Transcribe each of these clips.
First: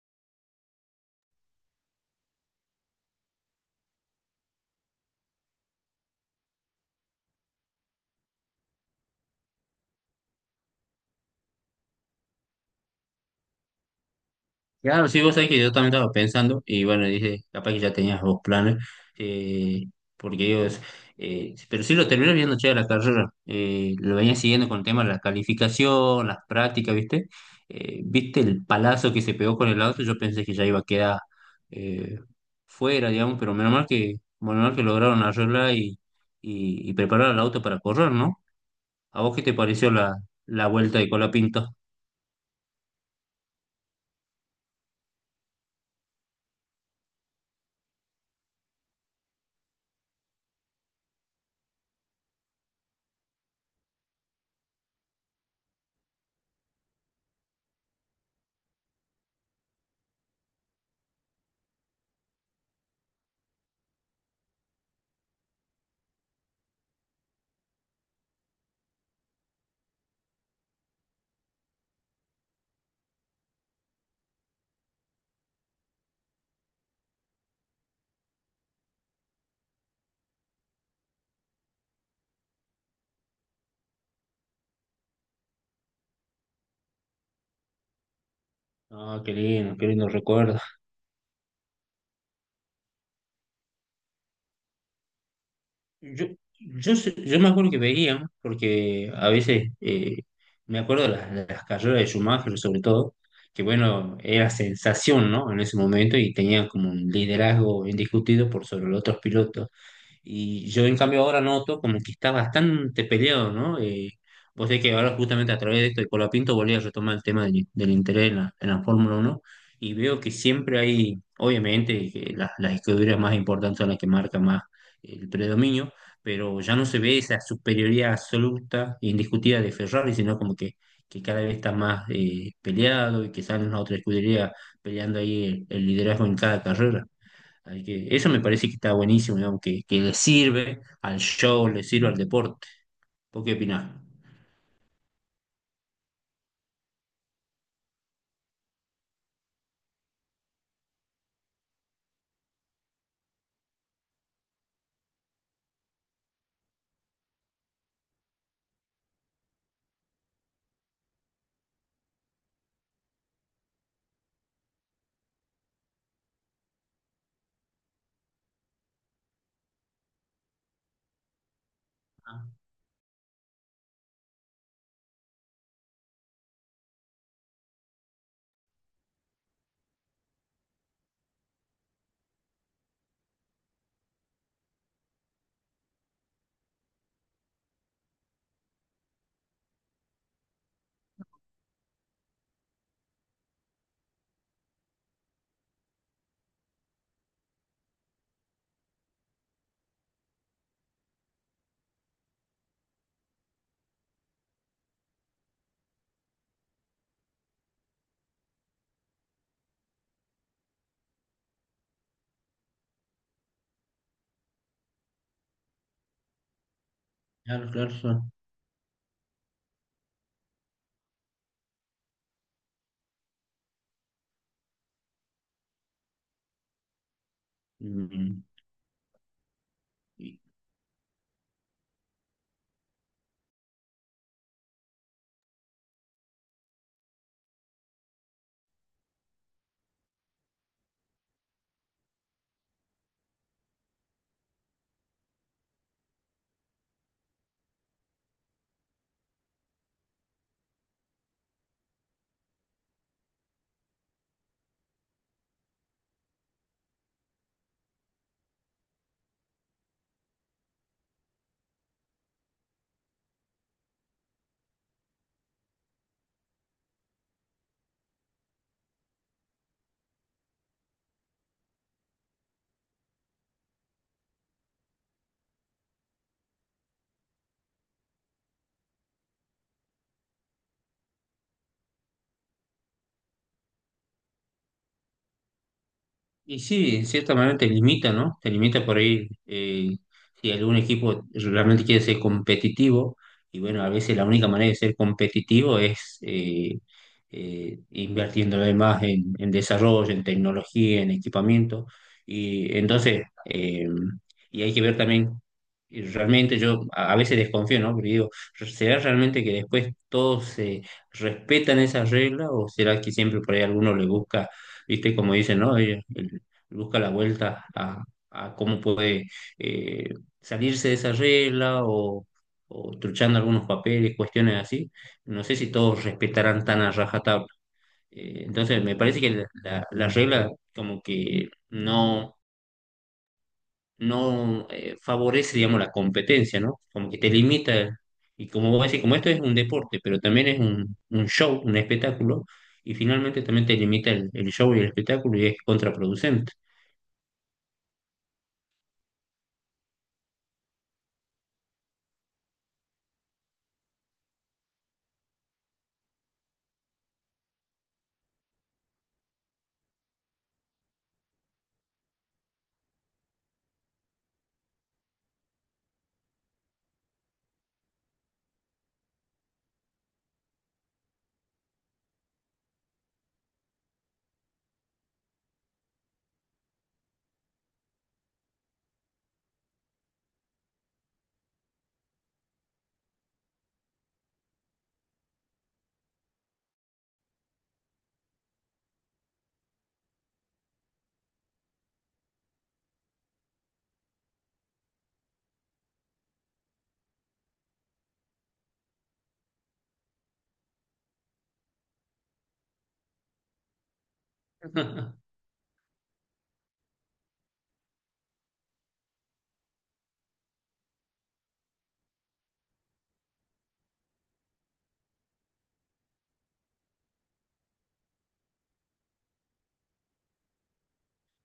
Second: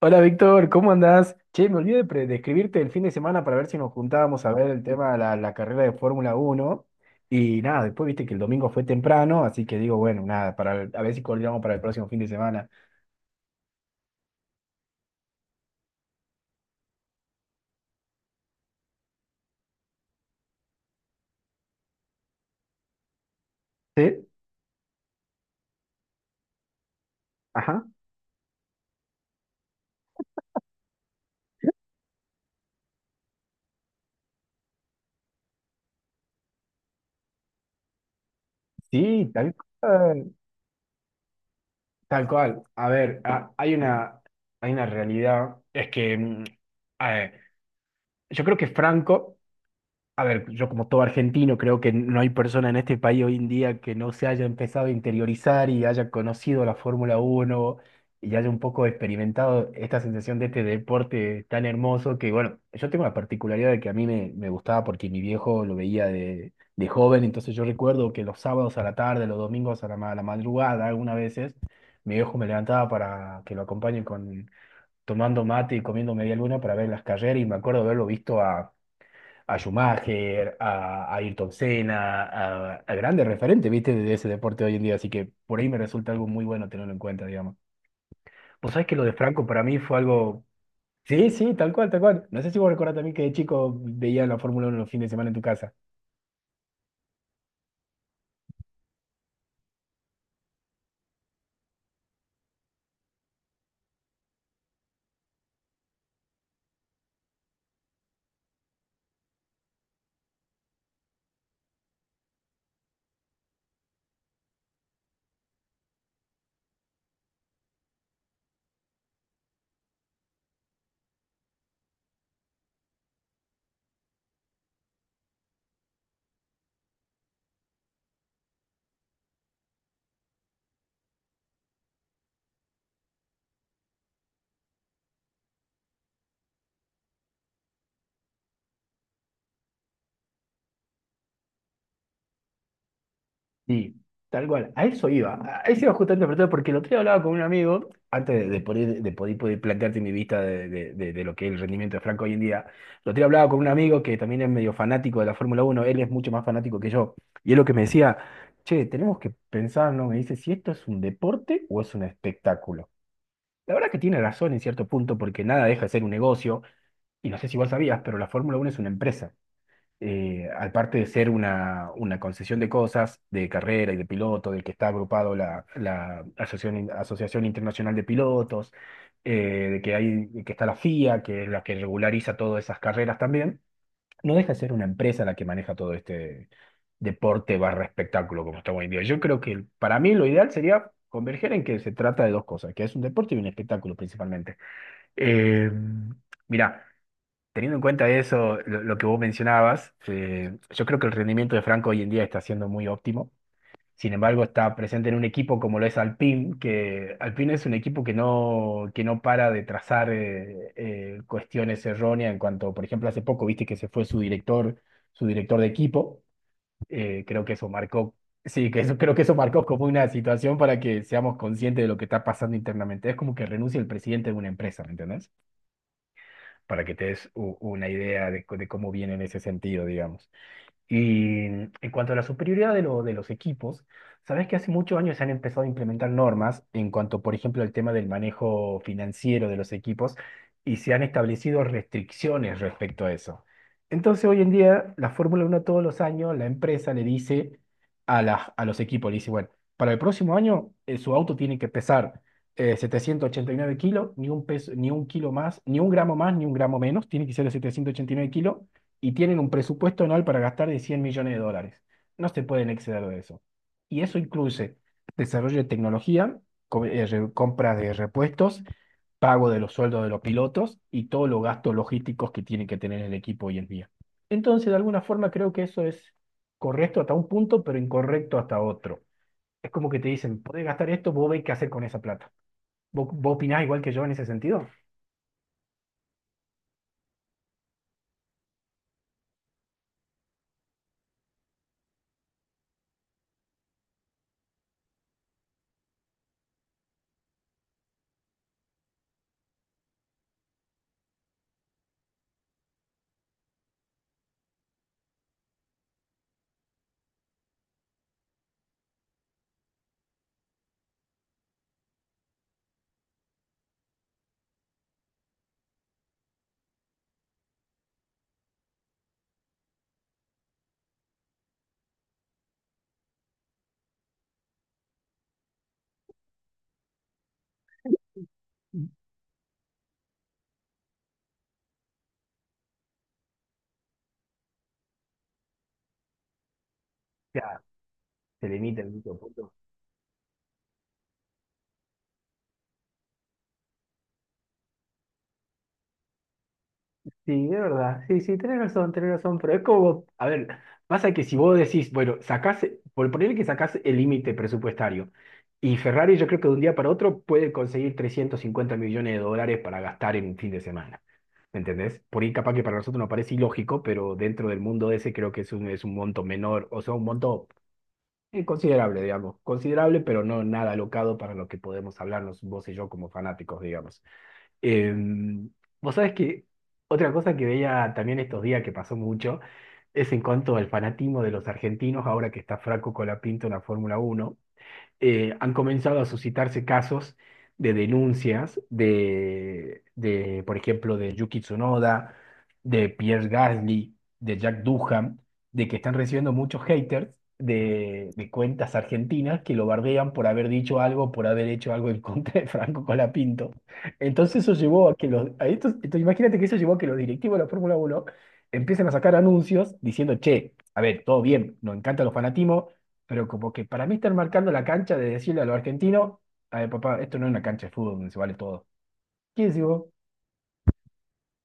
Hola Víctor, ¿cómo andás? Che, me olvidé de escribirte el fin de semana para ver si nos juntábamos a ver el tema de la carrera de Fórmula Uno. Y nada, después viste que el domingo fue temprano, así que digo, bueno, nada, a ver si coordinamos para el próximo fin de semana. Claro, sí, vos sabés que yo también estaba pensando, y bueno, dije, capaz que ya tenías dos planes, eh, porque ellos, pero sí lo terminé viendo che la carrera, lo ¿Sí? venía siguiendo con el tema de la calificación, las prácticas, ¿viste? Ajá. ¿Viste el palazo que se pegó con el auto? Yo pensé que ya iba a quedar eh, fuera, digamos, pero menos mal que lograron arreglar y preparar el auto para correr, ¿no? ¿A Sí, vos qué tal te pareció cual. la vuelta de Colapinto? Tal cual. A ver, hay una realidad. Es que a ver, yo creo que Franco. A ver, yo como todo argentino creo que no hay persona en este país hoy en día que no se haya empezado a interiorizar y haya conocido la Fórmula Uno y haya un poco experimentado esta sensación de este deporte tan hermoso que, bueno, yo tengo la particularidad de que a mí me gustaba porque mi viejo lo veía de joven, entonces yo recuerdo que los sábados a la tarde, los domingos a la madrugada, algunas veces, mi viejo me levantaba para que lo acompañe con, tomando mate y comiendo media luna para ver las carreras y me acuerdo haberlo visto a Schumacher, a Ayrton Senna, a grandes referentes, ¿viste? De ese deporte hoy en día. Así que por ahí me resulta algo muy bueno tenerlo en cuenta, digamos. Vos sabés que lo de Ah, Franco para mí qué fue lindo algo. recuerdo. Sí, sí, tal cual, tal cual. No sé si vos recordás también que de chico veía la Fórmula Uno los fines de semana en tu casa. Yo, yo me acuerdo que veían, porque a veces me acuerdo de de las carreras de Schumacher, sobre todo, que bueno, era sensación, ¿no? En ese momento y tenían como un liderazgo indiscutido por sobre los otros pilotos. Y yo en cambio ahora noto como que está bastante peleado, ¿no? Vos sabés que ahora justamente a través de esto de Colapinto volví a retomar el tema del interés en en la Fórmula uno y veo que siempre hay, obviamente, que las escuderías más importantes son las que marcan más el predominio, pero ya no se ve esa superioridad absoluta e indiscutida de Ferrari, sino que cada vez está más peleado y que salen las otras escuderías peleando ahí el liderazgo en cada carrera. Así que eso me parece que está buenísimo, digamos, que le sirve al show, le sirve al deporte. ¿Vos qué opinás? Sí, tal cual. A eso iba. A eso iba justamente a preguntar, porque el otro día hablaba con un amigo, antes de poder plantearte mi vista de lo que es el rendimiento de Franco hoy en día. El otro día hablaba con un amigo que también es medio fanático de la Fórmula Uno. Él es mucho más fanático que yo. Y es lo que me decía, che, tenemos que pensar, ¿no? Me dice, si esto es un deporte o es un espectáculo. La verdad que tiene razón en cierto punto, porque nada deja de ser un negocio. Y no sé si vos sabías, pero la Fórmula Uno es una empresa, aparte de ser una Ah, concesión de cosas, de carrera y de piloto, del que está agrupado la Asociación Internacional de Pilotos, de que está la FIA, que es la que regulariza todas esas carreras también, no deja de ser una empresa la que maneja todo este deporte barra espectáculo como está hoy en día. Yo creo que para mí lo ideal sería converger en que se trata de dos cosas, que es un deporte y un espectáculo principalmente. Eh, Mirá, teniendo en cuenta eso, lo que vos mencionabas, yo creo que el rendimiento de Franco hoy en día está siendo muy óptimo. Sin embargo, está presente en un equipo como lo es Alpine, que Alpine es un equipo que no para de trazar cuestiones erróneas en cuanto, por ejemplo, hace poco viste que se fue su director de equipo. Creo que eso claro, claro, marcó, claro. sí, que eso marcó como una situación para que seamos conscientes de lo que está pasando internamente. Es como que renuncia el presidente de una empresa, ¿me entendés? Para que te des una idea Mm, de cómo viene en ese sentido, digamos. Y en cuanto a la superioridad de los equipos, sabes que hace muchos años se han empezado a implementar normas en cuanto, por ejemplo, al tema del manejo financiero de los equipos y se han establecido restricciones respecto a eso. Entonces, hoy en día, la Fórmula Uno todos los años, la empresa le dice a los equipos, le dice, bueno, para el próximo año su auto tiene que pesar 789 kilos, ni un peso, ni un kilo más, ni un gramo más, ni un gramo menos, tiene que ser de 789 kilos y tienen un presupuesto anual para gastar de 100 millones de dólares. No se pueden exceder de eso. Y eso incluye desarrollo de tecnología, compra de repuestos, pago de los sueldos de los pilotos y todos los gastos logísticos que tiene que tener el equipo hoy en día. Entonces, de alguna forma, creo que eso es correcto hasta un punto, pero incorrecto hasta otro. Es como que te dicen, podés gastar esto, vos veis qué hacer con esa plata. ¿Vos opinás igual que yo en ese sentido? y sí, en cierta manera te limita, ¿no? Te limita por ahí, si algún equipo realmente quiere ser competitivo. Y bueno, a veces la única manera de ser competitivo es invirtiéndole más en desarrollo, en tecnología, en equipamiento. Y entonces, y hay que ver también, y realmente yo a veces desconfío, ¿no? Porque digo, ¿será realmente que después todos se respetan esas reglas o será que siempre por ahí alguno le busca, viste, como dicen, ¿no? Ellos- busca la vuelta a cómo puede eh, salirse de esa regla o truchando algunos papeles, cuestiones así. No sé si todos respetarán tan a rajatabla. Entonces, me parece que la regla como que no favorece, digamos, la competencia, ¿no? Como que te Ya, limita. se Y como limita vos decís, el como esto es punto. un deporte, pero también es un show, un espectáculo, y finalmente también te limita el show y el espectáculo y es contraproducente. Sí, de verdad. Sí, sí, tenés razón, tenés razón. Pero es como, a ver, pasa que si vos decís, bueno, sacás, por ponerle que sacás el límite presupuestario, y Ferrari yo creo que de un día para otro puede conseguir 350 millones de dólares para gastar en un fin de semana. ¿Me entendés? Por ahí capaz que para nosotros nos parece ilógico, pero dentro del mundo ese creo que es un, monto menor, o sea, un monto considerable, digamos. Considerable, pero no nada alocado para lo que podemos hablarnos vos y yo como fanáticos, digamos. Em, Vos sabés que otra cosa que veía también estos días que pasó mucho es en cuanto al fanatismo de los argentinos ahora que está Franco Colapinto en la Fórmula Uno. Han comenzado a suscitarse casos de denuncias de, por ejemplo, de Yuki Tsunoda, de Pierre Gasly, de Jack Duham, de que están recibiendo muchos haters de cuentas argentinas que lo bardean por haber dicho algo, por haber hecho algo en contra de Franco Colapinto. Entonces eso llevó a que los... a estos- entonces imagínate que eso llevó a que los directivos de la Fórmula Uno empiecen a sacar anuncios diciendo, che, a ver, todo bien, nos encanta los fanatismos, pero como que para mí están marcando la cancha de decirle a los argentinos, a ver, papá, esto no es una cancha de fútbol donde se vale todo. ¿Qué decís vos?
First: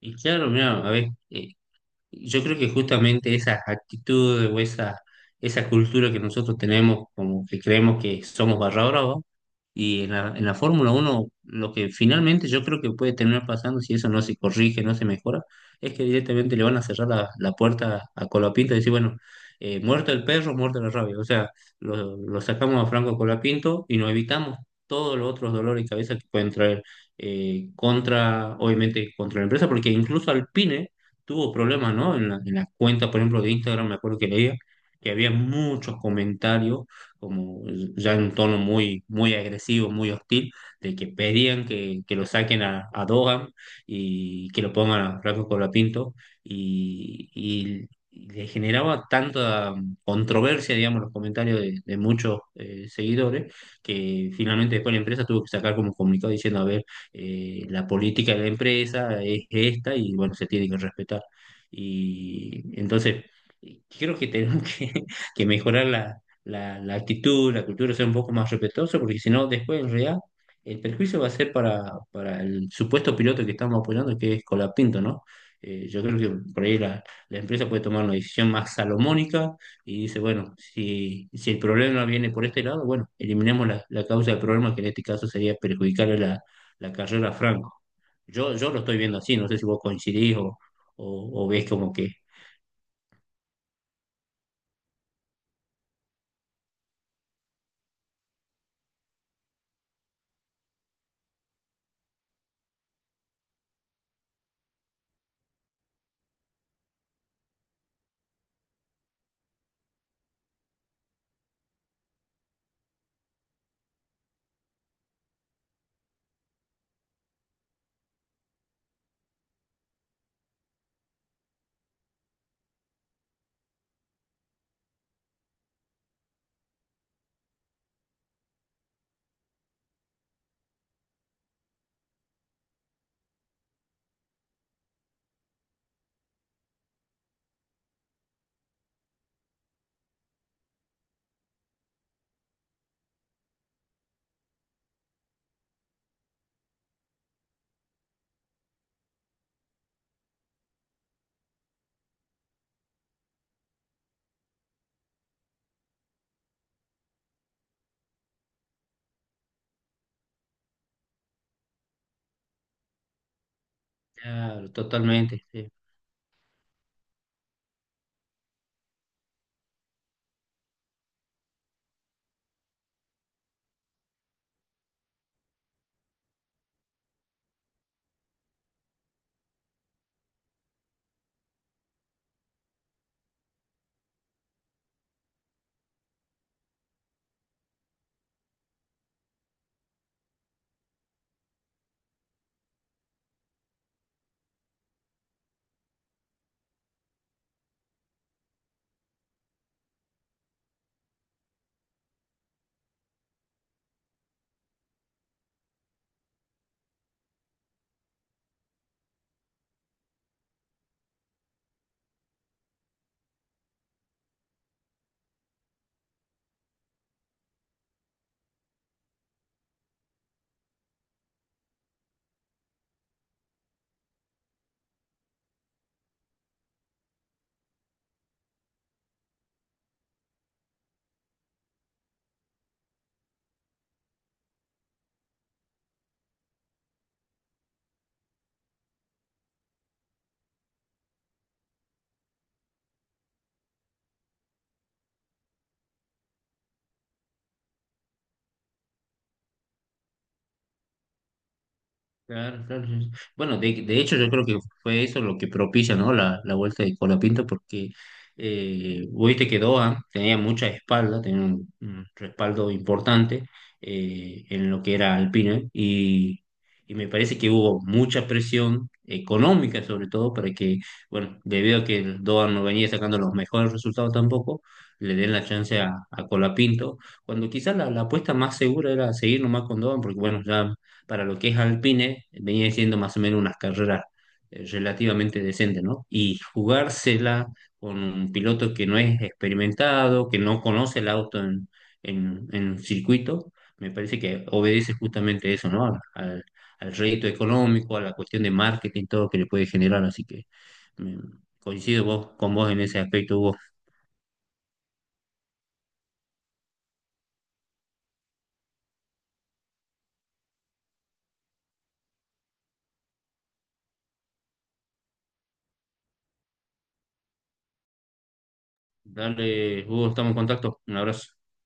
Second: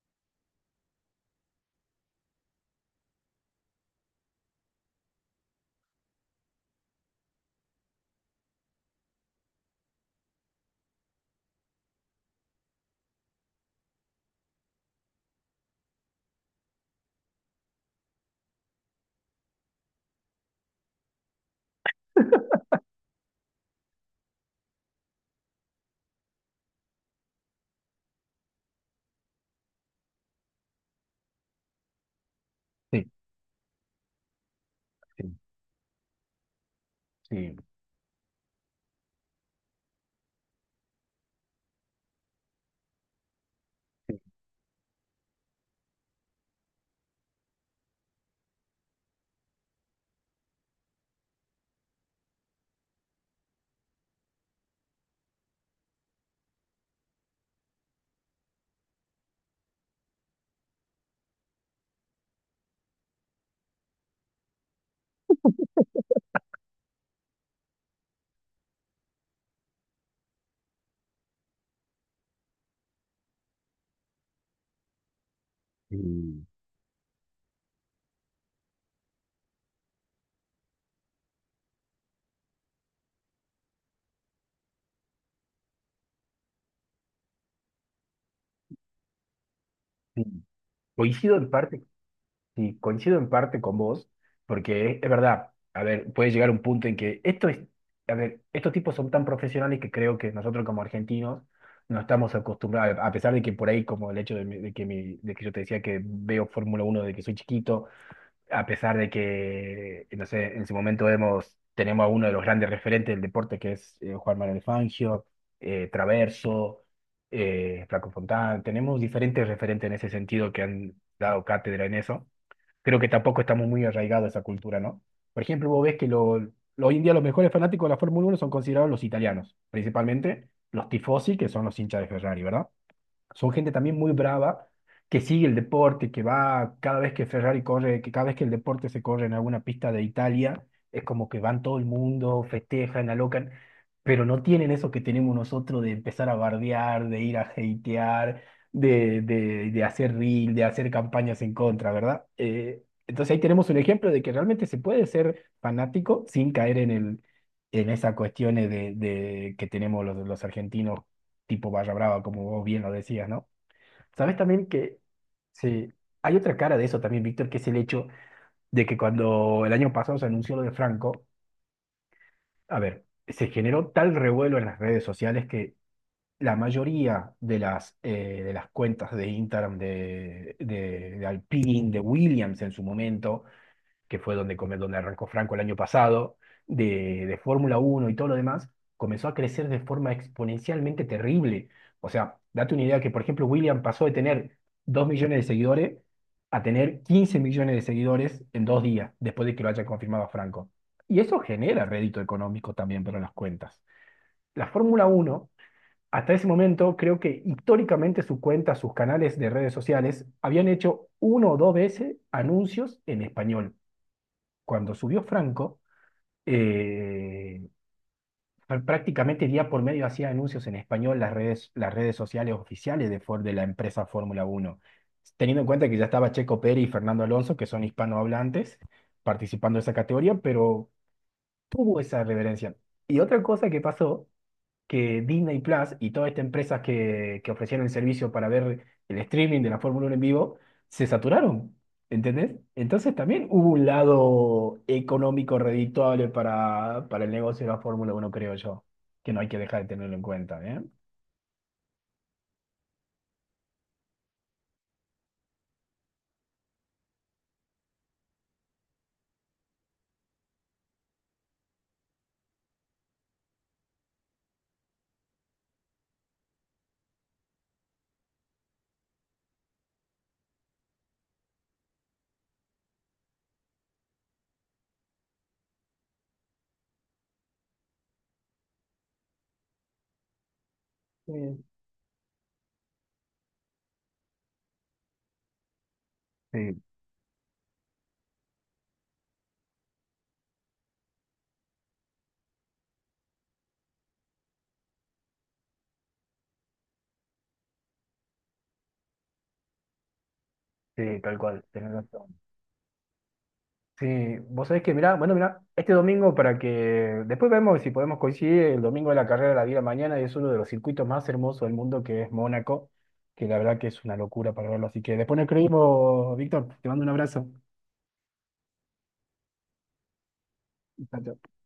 Y claro, mira, a ver, yo creo que justamente esas actitudes o esa cultura que nosotros tenemos, como que creemos que somos barra brava, y en en la Fórmula uno lo que finalmente yo creo que puede terminar pasando, si eso no se corrige, no se mejora, es que directamente le van a cerrar la puerta a Colapinto y decir, bueno, muerto el perro, muerto la rabia. O sea, lo sacamos a Franco Colapinto y nos evitamos todos los otros dolores de cabeza que pueden traer, contra, obviamente, contra la empresa, porque incluso Alpine tuvo problemas, ¿no? En en las cuentas, Sí, por ejemplo, de Instagram, me acuerdo que leía que había sí, muchos comentarios, sí, como ya en un tono muy, muy agresivo, muy hostil, de que pedían que lo saquen a Dogan sí, y que lo pongan a Franco Colapinto, y, y y le generaba tanta controversia, digamos, los comentarios de muchos, seguidores, que finalmente después la empresa tuvo que sacar como un comunicado diciendo, a ver, la política de la empresa es esta y bueno, se tiene que respetar. Y entonces, creo que tenemos que mejorar la actitud, la cultura, ser un poco más respetuoso, porque si no, después en realidad el perjuicio va a ser para el supuesto piloto que estamos apoyando, que es Colapinto, ¿no? Yo creo sí, que por ahí la empresa puede tomar una decisión más salomónica y dice, bueno, si el problema viene por este lado, bueno, eliminemos la causa del problema, que en este caso sería perjudicar la carrera Franco. Yo lo estoy viendo así, no sé si vos sí. coincidís Coincido en o ves parte, como que... sí, coincido en parte con vos, porque es verdad, a ver, puede llegar un punto en que esto es, a ver, estos tipos son tan profesionales que creo que nosotros como argentinos no estamos acostumbrados, a pesar de que por ahí, como el hecho de, mi, de que yo te decía que veo Fórmula Uno desde que soy chiquito, a pesar de que, no sé, en su momento tenemos a uno de los grandes referentes del deporte, que es Juan Manuel Fangio, Traverso, Flaco Fontán, tenemos diferentes referentes en ese sentido que han dado cátedra en eso. Creo que tampoco estamos muy arraigados a esa cultura, ¿no? Por ejemplo, vos ves que hoy en día los mejores fanáticos de la Fórmula Uno son considerados los italianos, principalmente los tifosi, que son los hinchas de Ferrari, ¿verdad? Son gente también muy brava, que sigue el deporte, que va cada vez que Ferrari corre, que cada vez que el deporte se corre en alguna pista de Italia, es como que van todo el mundo, festejan, alocan, pero no tienen eso que tenemos nosotros de empezar a bardear, de ir a hatear, de hacer reel, de hacer campañas en contra, ¿verdad? Entonces ahí tenemos un ejemplo de que realmente se puede ser fanático sin caer en en esas cuestiones de que tenemos los argentinos tipo barra brava, como vos bien lo decías, ¿no? Sabes también Claro, que totalmente. Sí. sí, hay otra cara de eso también, Víctor, que es el hecho de que cuando el año pasado se anunció lo de Franco, a ver, se generó tal revuelo en las redes sociales que la mayoría de las cuentas de Instagram de, de Alpine, de Williams en su momento, que fue donde arrancó Franco el año pasado, de Fórmula Uno y todo lo demás, comenzó a crecer de forma exponencialmente terrible. O sea, date una idea que, por ejemplo, William pasó de tener 2 millones de seguidores a tener 15 millones de seguidores en 2 días, después de que lo haya confirmado a Franco. Y eso genera rédito económico también para las cuentas. La Fórmula Uno hasta ese momento, creo que históricamente su cuenta, sus canales de redes sociales, habían hecho 1 o 2 veces anuncios en español cuando subió Franco, eh, prácticamente día por medio hacía anuncios en español las redes sociales oficiales Ford, de la empresa Fórmula Uno, teniendo en cuenta que ya estaba Checo Pérez y Fernando Alonso, que son hispanohablantes, participando de esa categoría, pero tuvo esa reverencia. Y otra cosa que pasó que Disney Plus y todas estas empresas que ofrecieron el servicio para ver el streaming de la Fórmula Uno en vivo se saturaron, ¿entendés? Entonces también hubo un lado económico redituable para el negocio de la Fórmula Uno creo yo, que no hay que dejar de tenerlo en cuenta, ¿eh? Claro, claro, sí. Sí. Bueno, de hecho yo creo que fue eso lo que propicia, ¿no? La vuelta de Colapinto porque eh, te quedó, ah, tenía mucha espalda, tenía un respaldo importante, en lo que era Alpine y me parece que hubo mucha presión económica sobre todo para que, bueno, debido a que el Doan no venía sacando los mejores resultados tampoco, le den la chance a Colapinto, cuando quizás la apuesta más segura era seguir nomás con Doan porque bueno, ya para lo que es Sí. Alpine, venía siendo más o menos unas carreras relativamente decentes, ¿no? Y Sí, jugársela con un piloto que no es experimentado, que no conoce el auto en circuito, me parece que obedece justamente eso, ¿no? Al, al al rédito económico, a la cuestión de marketing, todo que le puede generar, así que mm, sí, tal cual, tenés coincido vos, razón. con vos en ese aspecto, Hugo. Sí, vos sabés que, mirá, bueno, mirá, este domingo para que después vemos si podemos coincidir el domingo de la carrera de la vida mañana y es uno de los circuitos más hermosos del mundo que es Mónaco, que la verdad que es una locura para verlo. Así que después nos escribimos, Víctor, te mando un abrazo. Dale, Hugo, estamos en contacto. Un Chao, abrazo. chao.